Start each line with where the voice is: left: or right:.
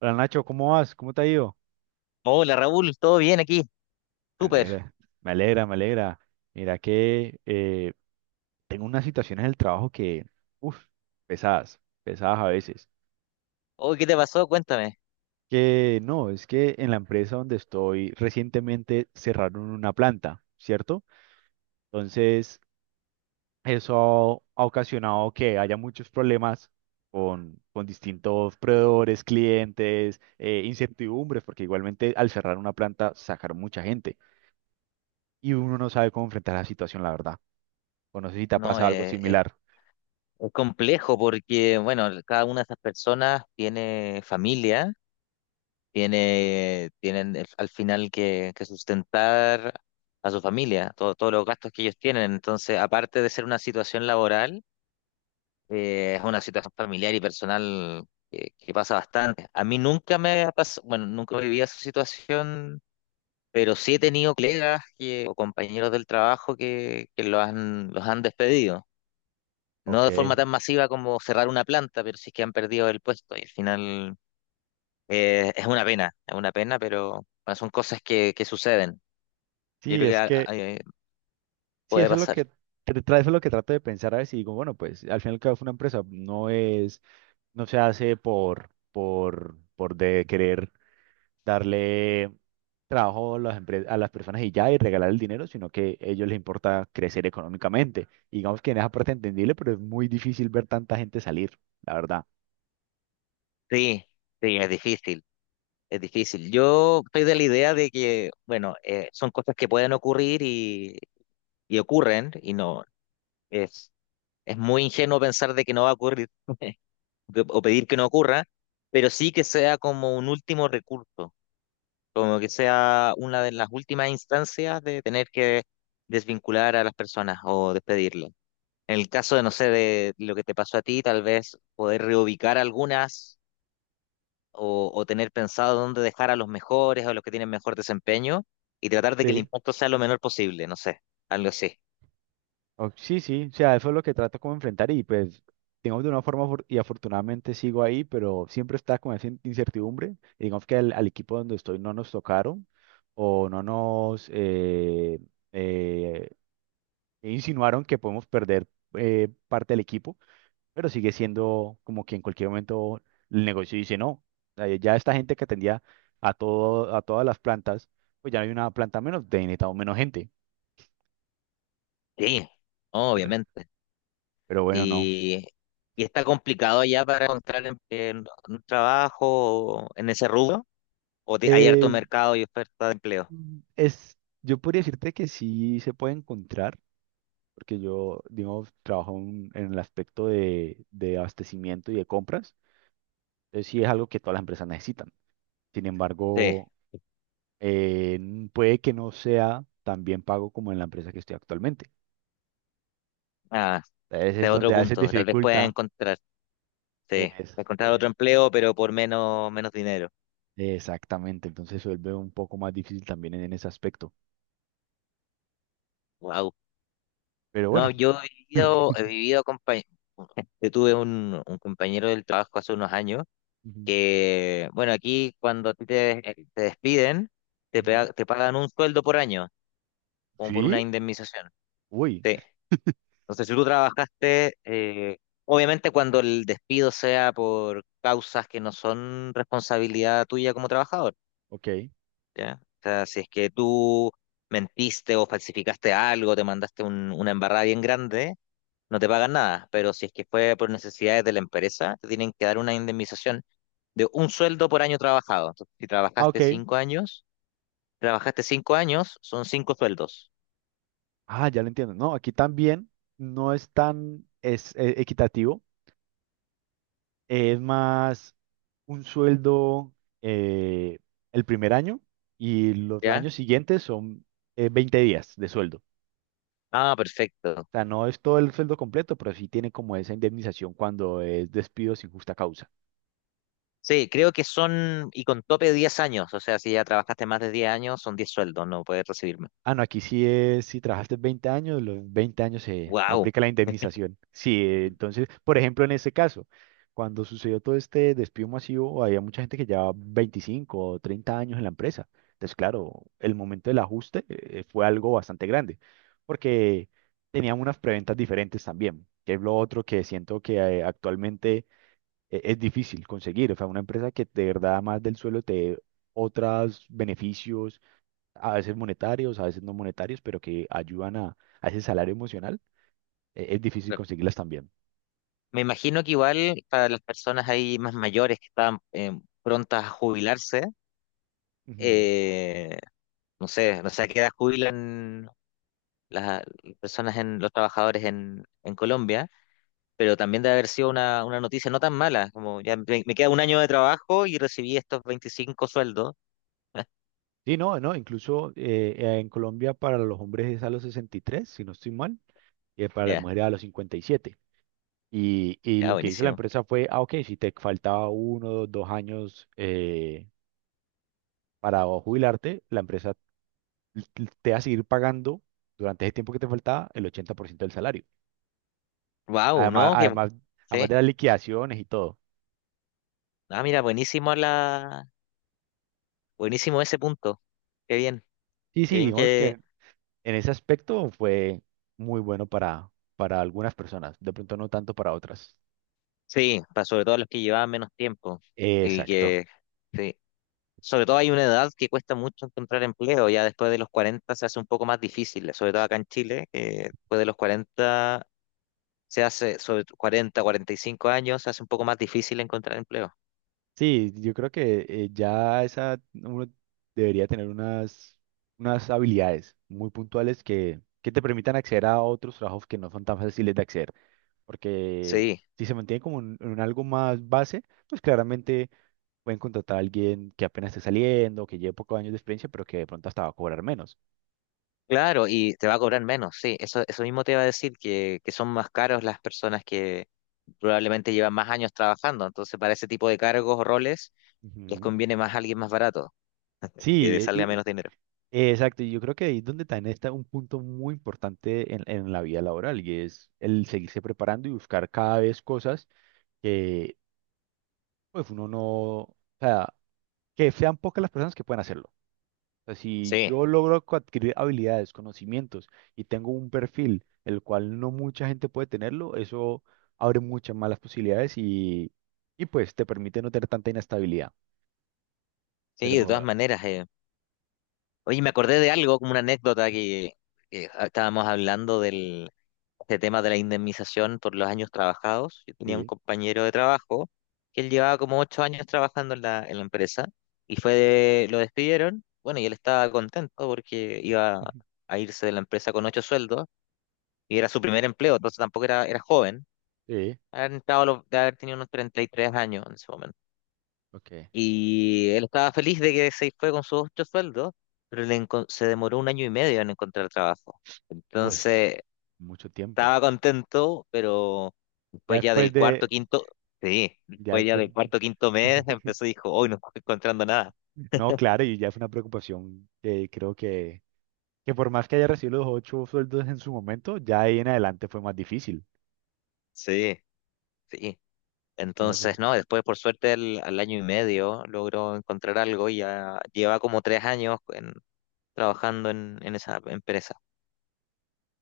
right: Hola Nacho, ¿cómo vas? ¿Cómo te ha ido?
left: Hola Raúl, ¿todo bien aquí?
right: Me
left: Súper.
right: alegra, me alegra, me alegra. Mira que tengo unas situaciones del trabajo que, uff, pesadas, pesadas a veces.
left: Hoy, ¿qué te pasó? Cuéntame.
right: Que no, es que en la empresa donde estoy recientemente cerraron una planta, ¿cierto? Entonces, eso ha ocasionado que haya muchos problemas con distintos proveedores, clientes, incertidumbres, porque igualmente al cerrar una planta sacaron mucha gente y
left: Sí.
right: uno no sabe cómo enfrentar la situación, la verdad. O no sé si te ha
left: No,
right: pasado algo
left: es,
right: similar.
left: es complejo porque, bueno, cada una de esas personas tiene familia, tienen al final que sustentar a su familia, todos los gastos que ellos tienen. Entonces, aparte de ser una situación laboral, es una situación familiar y personal que pasa bastante. A mí nunca me ha pasado, bueno, nunca viví esa situación. Pero sí he tenido colegas o compañeros del trabajo que los han despedido. No de forma
right: Ok.
left: tan masiva como cerrar una planta, pero sí que han perdido el puesto. Y al final es una pena, pero bueno, son cosas que suceden. Yo
right: Sí,
left: creo que
right: es que, sí,
left: puede
right: eso es lo
left: pasar.
right: que, eso es lo que trato de pensar a veces y digo, bueno, pues al final cada una empresa no es, no se hace por de querer darle trabajo a las, a las personas y ya y regalar el dinero, sino que a ellos les importa crecer económicamente. Y digamos que en esa parte entendible, pero es muy difícil ver tanta gente salir, la verdad.
left: Sí, sí, es difícil, es difícil. Yo estoy de la idea de que, bueno, son cosas que pueden ocurrir y ocurren, y no, es, es muy ingenuo pensar de que no va a ocurrir. O pedir que no ocurra, pero sí que sea como un último recurso, como que sea una de las últimas instancias de tener que desvincular a las personas o despedirlas. En el caso de, no sé, de lo que te pasó a ti, tal vez poder reubicar algunas o tener pensado dónde dejar a los mejores o los que tienen mejor desempeño y tratar de que el
right: Sí.
left: impacto sea lo menor posible, no sé, algo así.
right: Sí, sí, o sea, eso es lo que trato como enfrentar y pues, digamos de una forma afortunadamente sigo ahí, pero siempre está con esa incertidumbre. Y digamos que al equipo donde estoy no nos tocaron o no nos eh, insinuaron que podemos perder parte del equipo, pero sigue siendo como que en cualquier momento el negocio dice no. Ya esta gente que atendía a todo, a todas las plantas, pues ya no hay una planta menos, de necesitamos menos gente,
left: Sí,
right: ¿verdad?
left: obviamente.
right: Pero bueno, no.
left: Y, y está complicado ya para encontrar un trabajo en ese rubro, hay harto mercado y oferta de empleo.
right: Mm. Es, yo podría decirte que sí se puede encontrar, porque yo, digamos, trabajo en el aspecto de abastecimiento y de compras. Entonces sí es algo que todas las empresas necesitan. Sin
left: Sí,
right: embargo, puede que no sea tan bien pago como en la empresa que estoy actualmente.
left: ah,
right: Entonces
left: este
right: es
left: es otro
right: donde a veces
left: punto. Tal vez pueda
right: dificulta.
left: encontrar, sí,
right: es-
left: encontrar
right: eh,
left: otro empleo, pero por menos dinero.
right: exactamente, entonces se vuelve un poco más difícil también en ese aspecto.
left: Wow.
right: Pero bueno.
left: No, yo he vivido. Yo tuve un compañero del trabajo hace unos años
right: Ujú,
left: que, bueno, aquí cuando a ti te despiden,
right: ujú.
left: te pagan un sueldo por año, como por una
right: ¿Sí?
left: indemnización.
right: Uy,
left: Sí. No sé si tú trabajaste, obviamente cuando el despido sea por causas que no son responsabilidad tuya como trabajador,
right: ok.
left: ¿ya? O sea, si es que tú mentiste o falsificaste algo, te mandaste una embarrada bien grande, no te pagan nada, pero si es que fue por necesidades de la empresa, te tienen que dar una indemnización de un sueldo por año trabajado. Entonces, si
right: Ah,
left: trabajaste
right: ok.
left: cinco años, trabajaste cinco años, son cinco sueldos,
right: Ah, ya lo entiendo. No, aquí también no es tan es, equitativo. Es más un sueldo eh, el primer año y los
left: ¿ya?
right: años siguientes son 20 días de sueldo. O
left: Ah, perfecto.
right: sea, no es todo el sueldo completo, pero sí tiene como esa indemnización cuando es despido sin justa causa.
left: Sí, creo que son, y con tope de 10 años, o sea, si ya trabajaste más de 10 años, son 10 sueldos, no puedes recibirme.
right: Ah, no, aquí sí es, si trabajaste 20 años, los 20 años se
left: ¡Wow!
right: aplica la indemnización. Sí, entonces, por ejemplo, en este caso, cuando sucedió todo este despido masivo, había mucha gente que llevaba 25 o 30 años en la empresa. Entonces, claro, el momento del ajuste fue algo bastante grande, porque tenían unas preventas diferentes también, que es lo otro que siento que actualmente es difícil conseguir. O sea, una empresa que de verdad, más del suelo, te dé otros beneficios a veces monetarios, a veces no monetarios, pero que ayudan a ese salario emocional, es difícil conseguirlas también.
left: Me imagino que igual para las personas ahí más mayores que estaban prontas a jubilarse,
right: Ujú.
left: eh, no sé a qué edad jubilan las personas, los trabajadores en Colombia, pero también debe haber sido una noticia no tan mala, como ya me queda un año de trabajo y recibí estos 25 sueldos.
right: Sí, no, no, incluso en Colombia para los hombres es a los 63 si no estoy mal, y para las
left: Ya,
right: mujeres a los 57 y
left: ya,
right: lo que hizo la
left: buenísimo.
right: empresa fue, ah, ok, si te faltaba uno dos años para jubilarte, la empresa l- te va a seguir pagando durante ese tiempo que te faltaba el 80% del salario.
left: ¡Wow!
right: Además,
left: ¿No? Que,
right: además,
left: sí.
right: además de las liquidaciones y todo.
left: Ah, mira, buenísimo ese punto. Qué bien,
right: Sí,
left: qué
right: sí,
left: bien
right: digamos que
left: que,
right: en ese aspecto fue muy bueno para algunas personas, de pronto no tanto para otras.
left: sí, para sobre todo los que llevaban menos tiempo y
right: Exacto.
left: que, sí, sobre todo hay una edad que cuesta mucho encontrar empleo, ya después de los 40 se hace un poco más difícil, sobre todo acá en Chile, que después de los 40 sobre 40, 45 años se hace un poco más difícil encontrar empleo.
right: Sí, yo creo que ya esa uno debería tener unas, unas habilidades muy puntuales que te permitan acceder a otros trabajos que no son tan fáciles de acceder. Porque
left: Sí,
right: si se mantiene como en algo más base, pues claramente pueden contratar a alguien que apenas esté saliendo, que lleve pocos años de experiencia, pero que de pronto hasta va a cobrar menos.
left: claro, y te va a cobrar menos, sí. Eso mismo te iba a decir, que son más caros las personas que probablemente llevan más años trabajando. Entonces, para ese tipo de cargos o roles, les
right: Ujú.
left: conviene más alguien más barato, que le
right: Sí,
left: salga
right: y,
left: menos dinero.
right: Exacto, y yo creo que ahí es donde también está un punto muy importante en la vida laboral y es el seguirse preparando y buscar cada vez cosas que pues uno no, o sea, que sean pocas las personas que pueden hacerlo. O sea, si
left: Sí,
right: yo logro adquirir habilidades, conocimientos y tengo un perfil el cual no mucha gente puede tenerlo, eso abre muchas más las posibilidades y pues te permite no tener tanta inestabilidad.
left: sí, de todas
right: Pero
left: maneras. Oye, me acordé de algo, como una anécdota que, estábamos hablando del este tema de la indemnización por los años trabajados. Yo tenía un
right: sí,
left: compañero de trabajo que él llevaba como 8 años trabajando en la empresa y fue lo despidieron. Bueno, y él estaba contento porque iba a irse de la empresa con ocho sueldos y era su primer empleo, entonces tampoco era joven.
right: sí,
left: Había entrado de haber tenido unos 33 años en ese momento.
right: ok.
left: Y él estaba feliz de que se fue con sus ocho sueldos, pero se demoró un año y medio en encontrar trabajo. Entonces,
right: Pues mucho tiempo.
left: estaba contento, pero
right: Ya
left: después ya
right: después
left: del cuarto,
right: de,
left: quinto, sí,
right: ya
left: después ya
right: después,
left: del cuarto, quinto mes empezó y dijo, hoy no estoy encontrando nada.
right: no, claro, y ya fue una preocupación que creo que por más que haya recibido los 8 sueldos en su momento, ya ahí en adelante fue más difícil,
left: Sí, sí.
right: ¿no?
left: Entonces, no, después por suerte al año y medio logró encontrar algo y ya lleva como 3 años trabajando en esa empresa,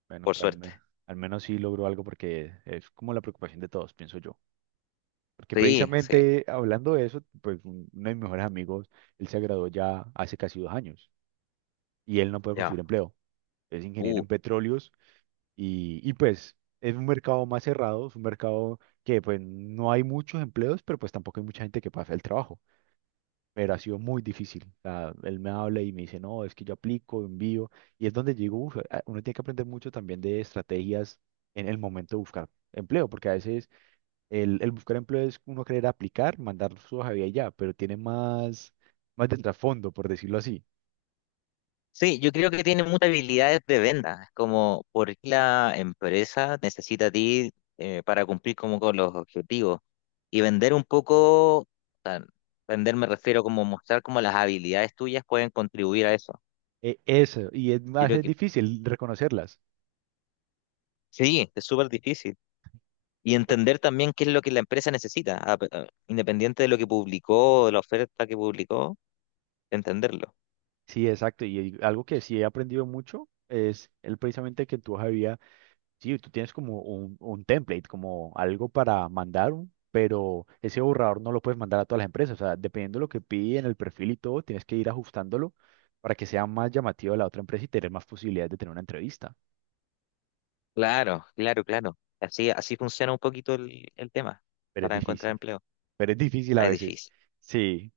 right: Bueno,
left: por
right: pero
left: suerte.
right: al menos sí logró algo porque es como la preocupación de todos, pienso yo. Porque
left: Sí, sí,
right: precisamente hablando de eso, pues uno de mis mejores amigos, él se graduó ya hace casi 2 años y él no puede
left: ya.
right: conseguir empleo. Es ingeniero
left: Uh,
right: en petróleos, y pues es un mercado más cerrado, es un mercado que pues no hay muchos empleos, pero pues tampoco hay mucha gente que pase el trabajo. Pero ha sido muy difícil. O sea, él me habla y me dice, no, es que yo aplico, envío. Y es donde digo, "Uf, uno tiene que aprender mucho también de estrategias en el momento de buscar empleo, porque a veces el buscar empleo es uno querer aplicar, mandar su hoja de vida y ya, pero tiene más, más de trasfondo, por decirlo así.
left: Sí, yo creo que tiene muchas habilidades de venta, como por qué la empresa necesita a ti para cumplir como con los objetivos y vender un poco, o sea, vender me refiero como mostrar como las habilidades tuyas pueden contribuir a eso.
right: Eso, y es
left: Yo
right: más
left: creo
right: es
left: que
right: difícil reconocerlas.
left: sí, es súper difícil. Y entender también qué es lo que la empresa necesita, independiente de lo que publicó, de la oferta que publicó, entenderlo.
right: Sí, exacto. Y algo que sí he aprendido mucho es el precisamente que en tu hoja de vida, sí, tú tienes como un template, como algo para mandar, un- pero ese borrador no lo puedes mandar a todas las empresas. O sea, dependiendo de lo que piden, el perfil y todo, tienes que ir ajustándolo para que sea más llamativo a la otra empresa y tener más posibilidades de tener una entrevista.
left: Claro, claro, claro. Así, así funciona un poquito el tema
right: Pero es
left: para encontrar
right: difícil,
left: empleo.
right: pero es difícil a
left: Ah, es
right: veces.
left: difícil.
right: Sí,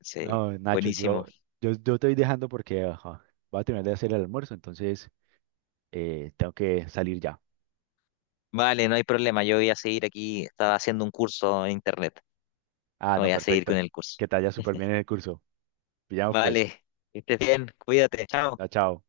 left: Sí,
right: no, Nacho,
left: buenísimo.
right: yo te voy dejando porque ajá, voy a terminar de hacer el almuerzo, entonces tengo que salir ya.
left: Vale, no hay problema. Yo voy a seguir aquí. Estaba haciendo un curso en internet.
right: Ah, no,
left: Voy a seguir
right: perfecto.
left: con el curso.
right: Que te haya súper bien en el curso. Pillamos pues.
left: Vale, que estés bien. Cuídate. Chao.
right: Chao, chao.